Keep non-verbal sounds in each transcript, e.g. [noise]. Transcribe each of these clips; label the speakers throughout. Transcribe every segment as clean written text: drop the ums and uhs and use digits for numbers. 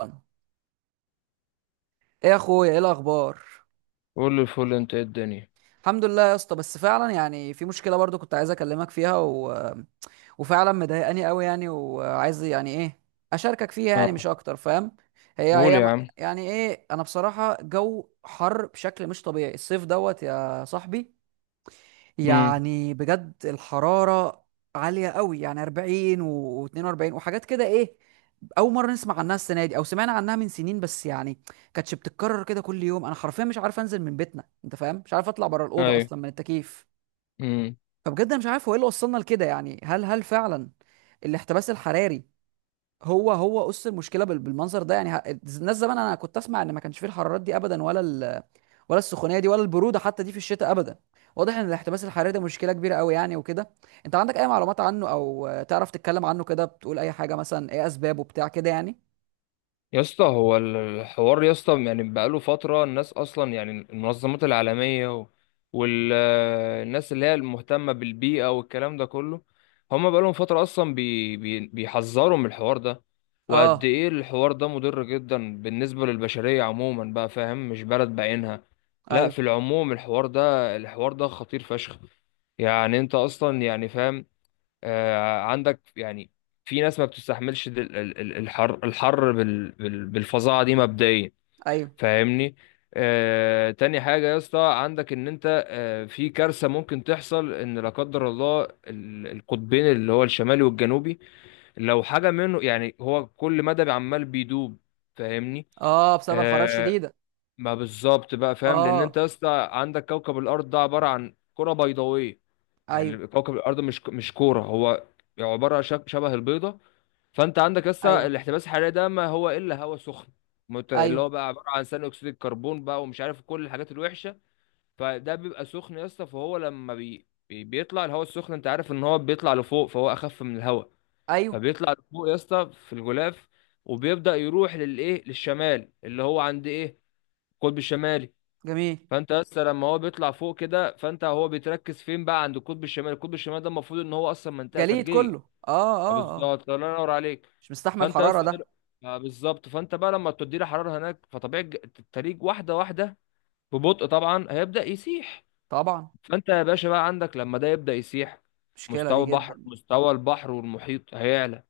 Speaker 1: ايه؟ يا اخويا، ايه الاخبار؟
Speaker 2: قول الفل، انت ايه الدنيا؟
Speaker 1: الحمد لله يا اسطى، بس فعلا يعني في مشكله برضو كنت عايز اكلمك فيها وفعلا مضايقاني قوي يعني، وعايز يعني ايه، اشاركك فيها يعني، مش
Speaker 2: اه.
Speaker 1: اكتر، فاهم؟ هي
Speaker 2: قول
Speaker 1: هي
Speaker 2: يا
Speaker 1: م-
Speaker 2: عم.
Speaker 1: يعني ايه، انا بصراحه جو حر بشكل مش طبيعي الصيف دوت يا صاحبي.
Speaker 2: امم.
Speaker 1: يعني بجد الحرارة عالية قوي، يعني 40 و42 وحاجات كده. ايه اول مرة نسمع عنها السنة دي، او سمعنا عنها من سنين بس يعني كانتش بتتكرر كده كل يوم. انا حرفيا مش عارف انزل من بيتنا، انت فاهم؟ مش عارف اطلع بره الأوضة
Speaker 2: ايوه.
Speaker 1: اصلا من التكييف.
Speaker 2: امم
Speaker 1: فبجد انا مش عارف هو ايه اللي وصلنا لكده. يعني هل فعلا الاحتباس الحراري هو قص المشكله بالمنظر ده؟ يعني الناس زمان انا كنت اسمع ان ما كانش فيه الحرارات دي ابدا، ولا السخونيه دي، ولا البروده حتى دي في الشتاء ابدا. واضح ان الاحتباس الحراري ده مشكله كبيره قوي يعني وكده. انت عندك اي معلومات عنه، او تعرف تتكلم عنه كده، بتقول اي حاجه مثلا، ايه اسبابه بتاع كده يعني؟
Speaker 2: يا اسطى، هو الحوار يا اسطى يعني بقاله فتره، الناس اصلا يعني المنظمات العالميه والناس اللي هي المهتمه بالبيئه والكلام ده كله، هم بقالهم فتره اصلا بي بي بيحذروا من الحوار ده، وقد
Speaker 1: اه.
Speaker 2: ايه الحوار ده مضر جدا بالنسبه للبشريه عموما، بقى فاهم؟ مش بلد بعينها، لا،
Speaker 1: ايوه.
Speaker 2: في العموم الحوار ده خطير فشخ. يعني انت اصلا يعني فاهم، عندك يعني في ناس ما بتستحملش الحر الحر بالفظاعه دي مبدئيا،
Speaker 1: ايوه.
Speaker 2: فاهمني؟ تاني حاجة يا اسطى، عندك ان انت في كارثة ممكن تحصل ان لا قدر الله القطبين اللي هو الشمالي والجنوبي، لو حاجة منه يعني هو كل مدى عمال بيدوب، فاهمني؟
Speaker 1: اه، بسبب الحراره
Speaker 2: آه،
Speaker 1: الشديده.
Speaker 2: ما بالظبط بقى، فاهم؟ لان
Speaker 1: اه.
Speaker 2: انت يا اسطى عندك كوكب الارض ده عبارة عن كرة بيضاوية،
Speaker 1: ايوه.
Speaker 2: يعني كوكب الارض مش كوره، هو عباره شبه البيضه. فانت عندك لسه
Speaker 1: ايوه.
Speaker 2: الاحتباس الحراري ده ما هو الا هواء سخن، اللي هو
Speaker 1: ايوه.
Speaker 2: بقى عباره عن ثاني اكسيد الكربون بقى ومش عارف كل الحاجات الوحشه. فده بيبقى سخن يا اسطى، فهو لما بيطلع الهواء السخن، انت عارف ان هو بيطلع لفوق، فهو اخف من الهواء،
Speaker 1: ايوه.
Speaker 2: فبيطلع لفوق يا اسطى في الغلاف، وبيبدا يروح للايه، للشمال اللي هو عند ايه، القطب الشمالي.
Speaker 1: جميل.
Speaker 2: فانت لسه لما هو بيطلع فوق كده، فانت هو بيتركز فين بقى؟ عند القطب الشمالي، القطب الشمالي ده المفروض ان هو اصلا منطقه
Speaker 1: جليد
Speaker 2: ثلجيه.
Speaker 1: كله. اه،
Speaker 2: اه،
Speaker 1: اه، اه.
Speaker 2: بالظبط، الله ينور عليك.
Speaker 1: مش مستحمل
Speaker 2: فانت
Speaker 1: الحراره
Speaker 2: لسه دل...
Speaker 1: ده.
Speaker 2: اه بالظبط، فانت بقى لما تدي له حراره هناك فطبيعي التلج واحده واحده، ببطء طبعا، هيبدا يسيح.
Speaker 1: طبعا.
Speaker 2: فانت يا باشا بقى عندك لما ده يبدا يسيح،
Speaker 1: مشكله
Speaker 2: مستوى
Speaker 1: دي
Speaker 2: البحر
Speaker 1: جدا.
Speaker 2: مستوى البحر والمحيط هيعلى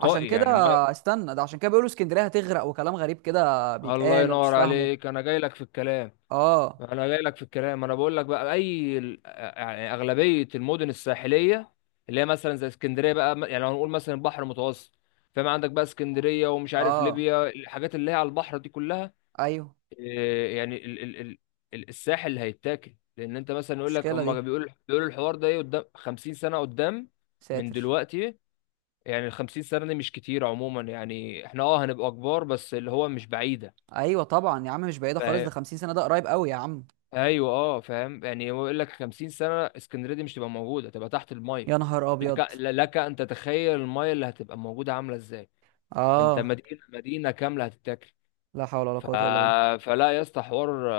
Speaker 1: عشان كده
Speaker 2: يعني ما...
Speaker 1: استنى، ده عشان كده بيقولوا اسكندريه هتغرق، وكلام غريب كده
Speaker 2: الله
Speaker 1: بيتقال وانا مش
Speaker 2: ينور
Speaker 1: فاهمه.
Speaker 2: عليك، انا جاي لك في الكلام،
Speaker 1: اه.
Speaker 2: انا جاي لك في الكلام، انا بقول لك بقى اي يعني اغلبيه المدن الساحليه اللي هي مثلا زي اسكندريه بقى، يعني لو هنقول مثلا البحر المتوسط، فاهم؟ عندك بقى اسكندريه، ومش عارف
Speaker 1: اه.
Speaker 2: ليبيا، الحاجات اللي هي على البحر دي كلها.
Speaker 1: ايوه،
Speaker 2: يعني الساحل اللي هيتاكل، لان انت مثلا يقول لك،
Speaker 1: المشكله
Speaker 2: هم
Speaker 1: دي.
Speaker 2: بيقولوا الحوار ده ايه، قدام 50 سنه، قدام من
Speaker 1: ساتر.
Speaker 2: دلوقتي، يعني ال 50 سنه دي مش كتير عموما، يعني احنا هنبقى كبار، بس اللي هو مش بعيده.
Speaker 1: ايوه طبعا يا عم، مش بعيده خالص، ده 50 سنه ده قريب قوي يا عم.
Speaker 2: ايوه، اه، فاهم. يعني هو يقول لك 50 سنه اسكندريه دي مش تبقى موجوده، تبقى تحت الميه.
Speaker 1: يا نهار
Speaker 2: لك
Speaker 1: ابيض.
Speaker 2: ل- لك ان تتخيل الميه اللي هتبقى موجوده عامله ازاي، انت
Speaker 1: اه.
Speaker 2: مدينه مدينه كامله هتتاكل.
Speaker 1: لا حول ولا
Speaker 2: ف...
Speaker 1: قوه الا بالله.
Speaker 2: فلا يا اسطى، حوار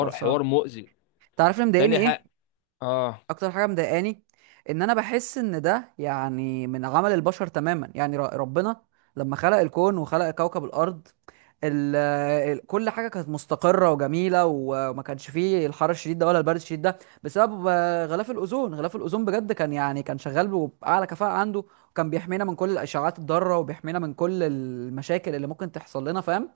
Speaker 1: حوار صعب.
Speaker 2: حوار مؤذي.
Speaker 1: انت عارف اللي مضايقني
Speaker 2: تاني
Speaker 1: ايه؟
Speaker 2: حاجه. اه.
Speaker 1: اكتر حاجه مضايقاني ان انا بحس ان ده يعني من عمل البشر تماما. يعني ربنا لما خلق الكون وخلق كوكب الارض، ال ال كل حاجه كانت مستقره وجميله، وما كانش فيه الحر الشديد ده ولا البرد الشديد ده، بسبب غلاف الاوزون. غلاف الاوزون بجد كان يعني كان شغال باعلى كفاءه عنده، وكان بيحمينا من كل الاشعاعات الضاره، وبيحمينا من كل المشاكل اللي ممكن تحصل لنا، فاهم؟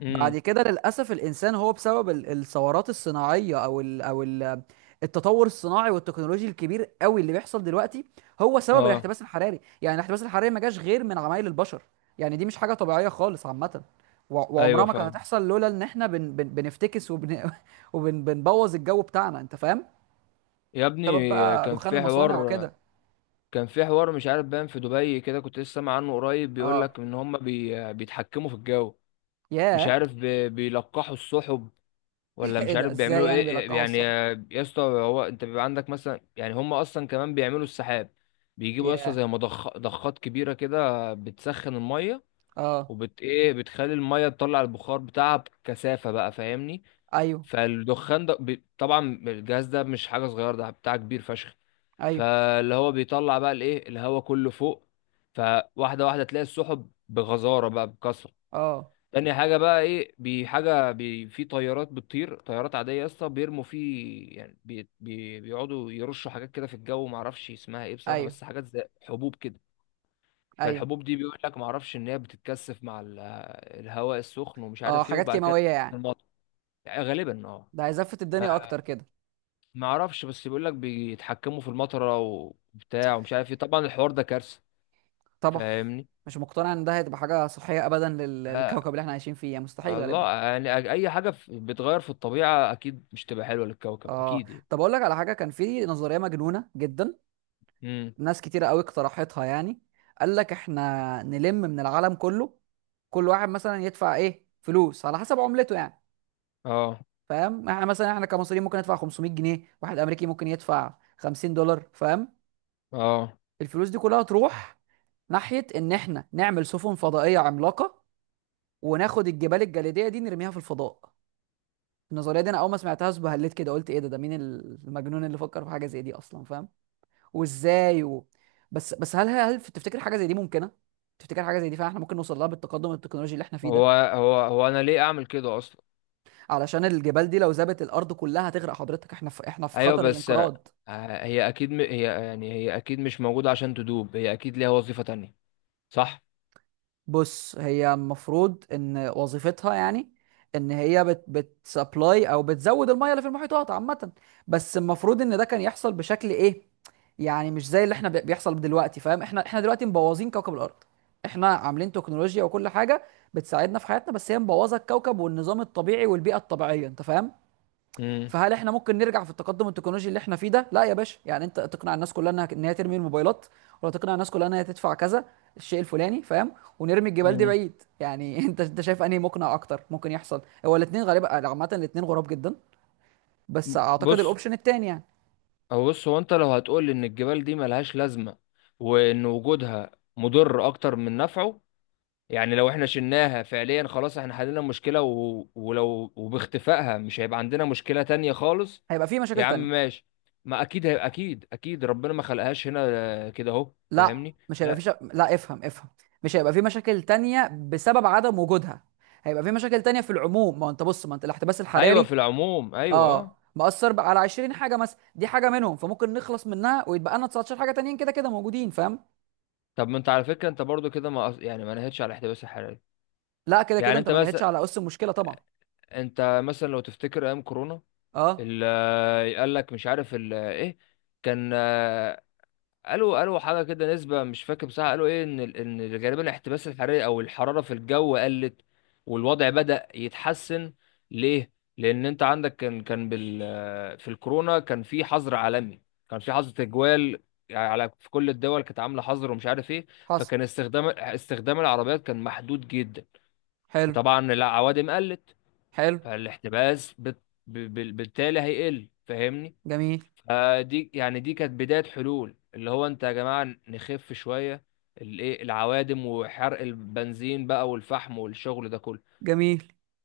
Speaker 2: امم.
Speaker 1: بعد كده للأسف الإنسان هو بسبب الثورات الصناعية، أو التطور الصناعي والتكنولوجي الكبير قوي اللي بيحصل دلوقتي، هو سبب
Speaker 2: اه.
Speaker 1: الاحتباس الحراري. يعني الاحتباس الحراري ما جاش غير من عمايل البشر. يعني دي مش حاجة طبيعية خالص عامة. وعمرها
Speaker 2: ايوه،
Speaker 1: ما كانت
Speaker 2: فاهم.
Speaker 1: هتحصل لولا إن إحنا بن بن بنفتكس، وبن [laughs] وبنبوظ الجو بتاعنا، أنت فاهم؟
Speaker 2: يا
Speaker 1: سبب
Speaker 2: ابني
Speaker 1: بقى
Speaker 2: كان
Speaker 1: دخان
Speaker 2: في
Speaker 1: المصانع
Speaker 2: حوار،
Speaker 1: وكده.
Speaker 2: مش عارف باين في دبي كده، كنت لسه سامع عنه قريب، بيقول لك
Speaker 1: اه.
Speaker 2: ان هم بيتحكموا في الجو. مش
Speaker 1: ياه.
Speaker 2: عارف بيلقحوا السحب،
Speaker 1: [laughs]
Speaker 2: ولا
Speaker 1: ايه
Speaker 2: مش
Speaker 1: ده،
Speaker 2: عارف
Speaker 1: ازاي
Speaker 2: بيعملوا
Speaker 1: يعني
Speaker 2: ايه.
Speaker 1: بيلقحوا
Speaker 2: يعني
Speaker 1: الصحب؟
Speaker 2: يا اسطى، هو انت بيبقى عندك مثلا، يعني هم اصلا كمان بيعملوا السحاب. بيجيبوا يا اسطى
Speaker 1: ياه.
Speaker 2: زي ضخات كبيره كده، بتسخن الميه
Speaker 1: اه.
Speaker 2: وبت ايه، بتخلي الميه تطلع البخار بتاعها بكثافه بقى، فاهمني؟
Speaker 1: ايوه.
Speaker 2: فالدخان ده طبعا الجهاز ده مش حاجه صغيره، ده بتاع كبير فشخ،
Speaker 1: ايوه.
Speaker 2: فاللي هو بيطلع بقى الايه، الهواء كله فوق، فواحده واحده تلاقي السحب بغزاره بقى، بكثره.
Speaker 1: اه.
Speaker 2: تاني حاجة بقى ايه، حاجة في طيارات بتطير، طيارات عادية يا اسطى، بيرموا فيه، يعني بي بي بيقعدوا يرشوا حاجات كده في الجو، ما اعرفش اسمها ايه بصراحة،
Speaker 1: ايوه.
Speaker 2: بس حاجات زي حبوب كده،
Speaker 1: ايوه.
Speaker 2: فالحبوب دي بيقول لك، ما اعرفش، ان هي بتتكثف مع الهواء السخن ومش
Speaker 1: اه،
Speaker 2: عارف ايه،
Speaker 1: حاجات
Speaker 2: وبعد كده
Speaker 1: كيماويه
Speaker 2: في
Speaker 1: يعني.
Speaker 2: المطر، يعني غالبا اه.
Speaker 1: ده هيزفت الدنيا اكتر كده.
Speaker 2: ما اعرفش، بس بيقول لك بيتحكموا في المطرة وبتاع ومش عارف ايه، طبعا الحوار ده كارثة،
Speaker 1: طبعا.
Speaker 2: فاهمني؟
Speaker 1: مش مقتنع ان ده هتبقى حاجه صحيه ابدا
Speaker 2: آه
Speaker 1: للكوكب اللي احنا عايشين فيه، يعني مستحيل غالبا.
Speaker 2: الله، يعني اي حاجة بتغير في الطبيعة اكيد مش تبقى حلوة للكوكب،
Speaker 1: اه.
Speaker 2: اكيد يعني.
Speaker 1: طب اقول لك على حاجه، كان في نظريه مجنونه جدا.
Speaker 2: امم.
Speaker 1: ناس كتيره قوي اقترحتها يعني. قال لك احنا نلم من العالم كله، كل واحد مثلا يدفع ايه فلوس على حسب عملته يعني.
Speaker 2: اه.
Speaker 1: فاهم؟ احنا مثلا احنا كمصريين ممكن ندفع 500 جنيه، واحد امريكي ممكن يدفع 50 دولار، فاهم؟
Speaker 2: اه.
Speaker 1: الفلوس دي كلها تروح ناحيه ان احنا نعمل سفن فضائيه عملاقه، وناخد الجبال الجليديه دي نرميها في الفضاء. النظريه دي انا اول ما سمعتهاش بهلت كده، قلت ايه ده، ده مين المجنون اللي فكر في حاجه زي دي اصلا، فاهم؟ وازاي و... بس بس هل تفتكر حاجه زي دي ممكنه؟ تفتكر حاجه زي دي فعلا احنا ممكن نوصل لها بالتقدم التكنولوجي اللي احنا فيه
Speaker 2: هو
Speaker 1: ده؟
Speaker 2: هو هو انا ليه اعمل كده اصلا؟
Speaker 1: علشان الجبال دي لو ذابت الارض كلها هتغرق حضرتك، احنا في
Speaker 2: ايوه
Speaker 1: خطر
Speaker 2: بس
Speaker 1: الانقراض.
Speaker 2: هي اكيد هي يعني هي اكيد مش موجوده عشان تدوب، هي اكيد ليها وظيفه تانية، صح.
Speaker 1: بص، هي المفروض ان وظيفتها يعني ان هي بتسبلاي او بتزود الميه اللي في المحيطات عامه. بس المفروض ان ده كان يحصل بشكل ايه، يعني مش زي اللي احنا بيحصل دلوقتي. فاهم؟ احنا دلوقتي مبوظين كوكب الارض. احنا عاملين تكنولوجيا وكل حاجه بتساعدنا في حياتنا، بس هي مبوظه الكوكب والنظام الطبيعي والبيئه الطبيعيه، انت فاهم؟
Speaker 2: امم.
Speaker 1: فهل احنا ممكن نرجع في التقدم التكنولوجي اللي احنا فيه ده؟ لا يا باشا، يعني انت تقنع الناس كلها انها ان هي ترمي الموبايلات، ولا تقنع الناس كلها انها تدفع كذا الشيء الفلاني، فاهم؟ ونرمي الجبال دي
Speaker 2: امم.
Speaker 1: بعيد يعني. [laughs] انت شايف انهي مقنع اكتر ممكن يحصل؟ هو الاثنين غالبا يعني، عامة الاثنين غراب جدا. بس اعتقد
Speaker 2: بص،
Speaker 1: الاوبشن الثاني يعني.
Speaker 2: هو انت لو هتقول ان الجبال دي ملهاش لازمه، وان وجودها مضر اكتر من نفعه، يعني لو احنا شلناها فعليا، خلاص احنا حللنا المشكلة ولو وباختفائها مش هيبقى عندنا مشكلة تانية خالص.
Speaker 1: هيبقى فيه مشاكل
Speaker 2: يا عم
Speaker 1: تانية.
Speaker 2: ماشي، ما اكيد هيبقى، اكيد اكيد ربنا ما خلقهاش هنا كده اهو،
Speaker 1: لا،
Speaker 2: فاهمني؟
Speaker 1: مش هيبقى فيه
Speaker 2: لا.
Speaker 1: شا... لا افهم، افهم. مش هيبقى فيه مشاكل تانية بسبب عدم وجودها. هيبقى في مشاكل تانية في العموم. ما هو انت بص، ما انت الاحتباس
Speaker 2: ايوه،
Speaker 1: الحراري
Speaker 2: في العموم، ايوه، اه.
Speaker 1: اه مأثر بقى على 20 حاجه مثلا، دي حاجه منهم، فممكن نخلص منها ويتبقى لنا 19 حاجه تانيين كده كده موجودين، فاهم؟
Speaker 2: طب ما انت على فكرة، انت برضو كده، ما يعني ما نهتش على الاحتباس الحراري.
Speaker 1: لا كده كده
Speaker 2: يعني
Speaker 1: انت
Speaker 2: انت
Speaker 1: ما نهتش
Speaker 2: مثلا،
Speaker 1: على اس المشكله طبعا.
Speaker 2: لو تفتكر ايام كورونا،
Speaker 1: اه.
Speaker 2: قال لك مش عارف ايه كان، قالوا حاجه كده، نسبه مش فاكر بصراحه، قالوا ايه ان ان غالبا الاحتباس الحراري او الحراره في الجو قلت، والوضع بدأ يتحسن. ليه؟ لان انت عندك كان في الكورونا كان في حظر عالمي، كان في حظر تجوال، يعني على في كل الدول كانت عامله حظر ومش عارف ايه،
Speaker 1: حصل.
Speaker 2: فكان استخدام العربيات كان محدود جدا،
Speaker 1: حلو.
Speaker 2: فطبعا العوادم قلت،
Speaker 1: حلو.
Speaker 2: فالاحتباس بالتالي هيقل، فاهمني؟
Speaker 1: جميل.
Speaker 2: دي يعني دي كانت بداية حلول، اللي هو انت يا جماعة نخف شوية الايه، العوادم وحرق البنزين بقى والفحم والشغل ده كله،
Speaker 1: جميل.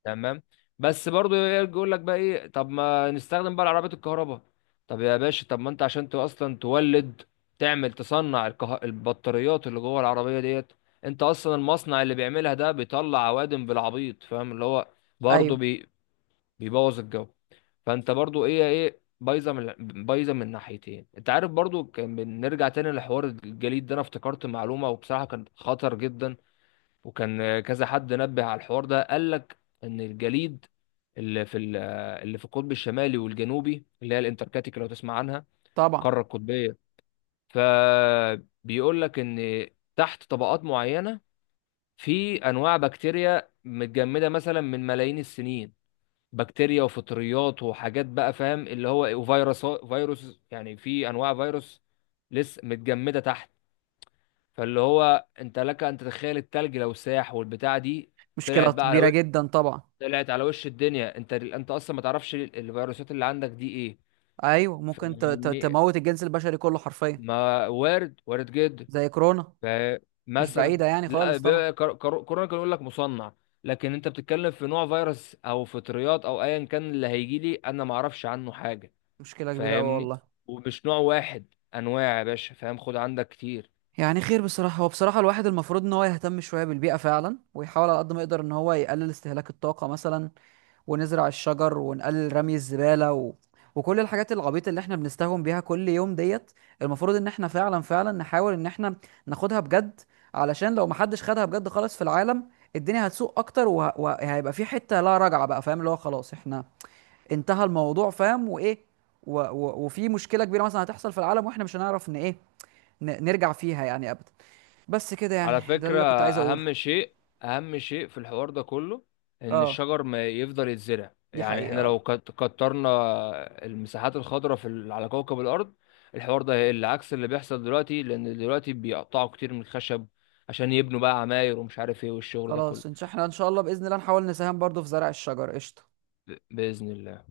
Speaker 2: تمام. بس برضو يقول لك بقى ايه، طب ما نستخدم بقى العربيات الكهرباء. طب يا باشا، طب ما انت عشان اصلا تولد، تعمل تصنع البطاريات اللي جوه العربية ديت، انت اصلا المصنع اللي بيعملها ده بيطلع عوادم بالعبيط، فاهم؟ اللي هو برضه
Speaker 1: ايوه
Speaker 2: بيبوظ الجو، فانت برضو ايه، بايظه من، بايظه من ناحيتين. انت عارف، برضو كان بنرجع تاني لحوار الجليد ده، انا افتكرت معلومه وبصراحه كان خطر جدا، وكان كذا حد نبه على الحوار ده، قال لك ان الجليد اللي في ال- اللي في القطب الشمالي والجنوبي اللي هي الانتاركتيك لو تسمع عنها،
Speaker 1: طبعا.
Speaker 2: القاره القطبيه، فبيقول لك ان تحت طبقات معينه في انواع بكتيريا متجمده مثلا من ملايين السنين، بكتيريا وفطريات وحاجات بقى، فاهم اللي هو وفيروس يعني في انواع فيروس لسه متجمده تحت. فاللي هو انت لك ان تتخيل التلج لو ساح والبتاع دي
Speaker 1: مشكله
Speaker 2: طلعت بقى على
Speaker 1: كبيره
Speaker 2: و...
Speaker 1: جدا طبعا.
Speaker 2: طلعت على وش الدنيا، انت اصلا ما تعرفش الفيروسات اللي عندك دي ايه،
Speaker 1: ايوه ممكن
Speaker 2: فاهمني؟
Speaker 1: تموت الجنس البشري كله حرفيا.
Speaker 2: ما وارد، وارد جدا.
Speaker 1: زي كورونا. مش
Speaker 2: فمثلا
Speaker 1: بعيده يعني
Speaker 2: لا،
Speaker 1: خالص طبعا.
Speaker 2: كورونا كان يقول لك مصنع، لكن انت بتتكلم في نوع فيروس او فطريات او ايا كان اللي هيجي لي انا ما اعرفش عنه حاجه،
Speaker 1: مشكله كبيره قوي
Speaker 2: فاهمني؟
Speaker 1: والله.
Speaker 2: ومش نوع واحد، انواع يا باشا، فاهم؟ خد عندك كتير.
Speaker 1: يعني خير بصراحة. هو بصراحة الواحد المفروض ان هو يهتم شوية بالبيئة فعلا، ويحاول على قد ما يقدر ان هو يقلل استهلاك الطاقة مثلا، ونزرع الشجر، ونقلل رمي الزبالة، وكل الحاجات العبيطة اللي احنا بنستهون بيها كل يوم ديت. المفروض ان احنا فعلا نحاول ان احنا ناخدها بجد. علشان لو محدش خدها بجد خالص في العالم، الدنيا هتسوق اكتر، وهيبقى في حتة لا رجعة بقى، فاهم؟ اللي هو خلاص احنا انتهى الموضوع، فاهم؟ وايه وفي مشكلة كبيرة مثلا هتحصل في العالم، واحنا مش هنعرف ان ايه نرجع فيها يعني ابدا. بس كده يعني،
Speaker 2: على
Speaker 1: ده
Speaker 2: فكرة،
Speaker 1: اللي كنت عايز اقوله.
Speaker 2: اهم شيء في الحوار ده كله، ان
Speaker 1: اه،
Speaker 2: الشجر ما يفضل يتزرع،
Speaker 1: دي
Speaker 2: يعني
Speaker 1: حقيقة
Speaker 2: احنا لو
Speaker 1: اه.
Speaker 2: كترنا المساحات الخضراء على كوكب الارض، الحوار ده هيقل عكس اللي بيحصل دلوقتي، لان دلوقتي بيقطعوا كتير من الخشب عشان يبنوا بقى عماير ومش عارف ايه والشغل ده كله،
Speaker 1: خلاص، احنا ان شاء الله باذن الله نحاول نساهم برضو في زرع الشجر، قشطه.
Speaker 2: بإذن الله.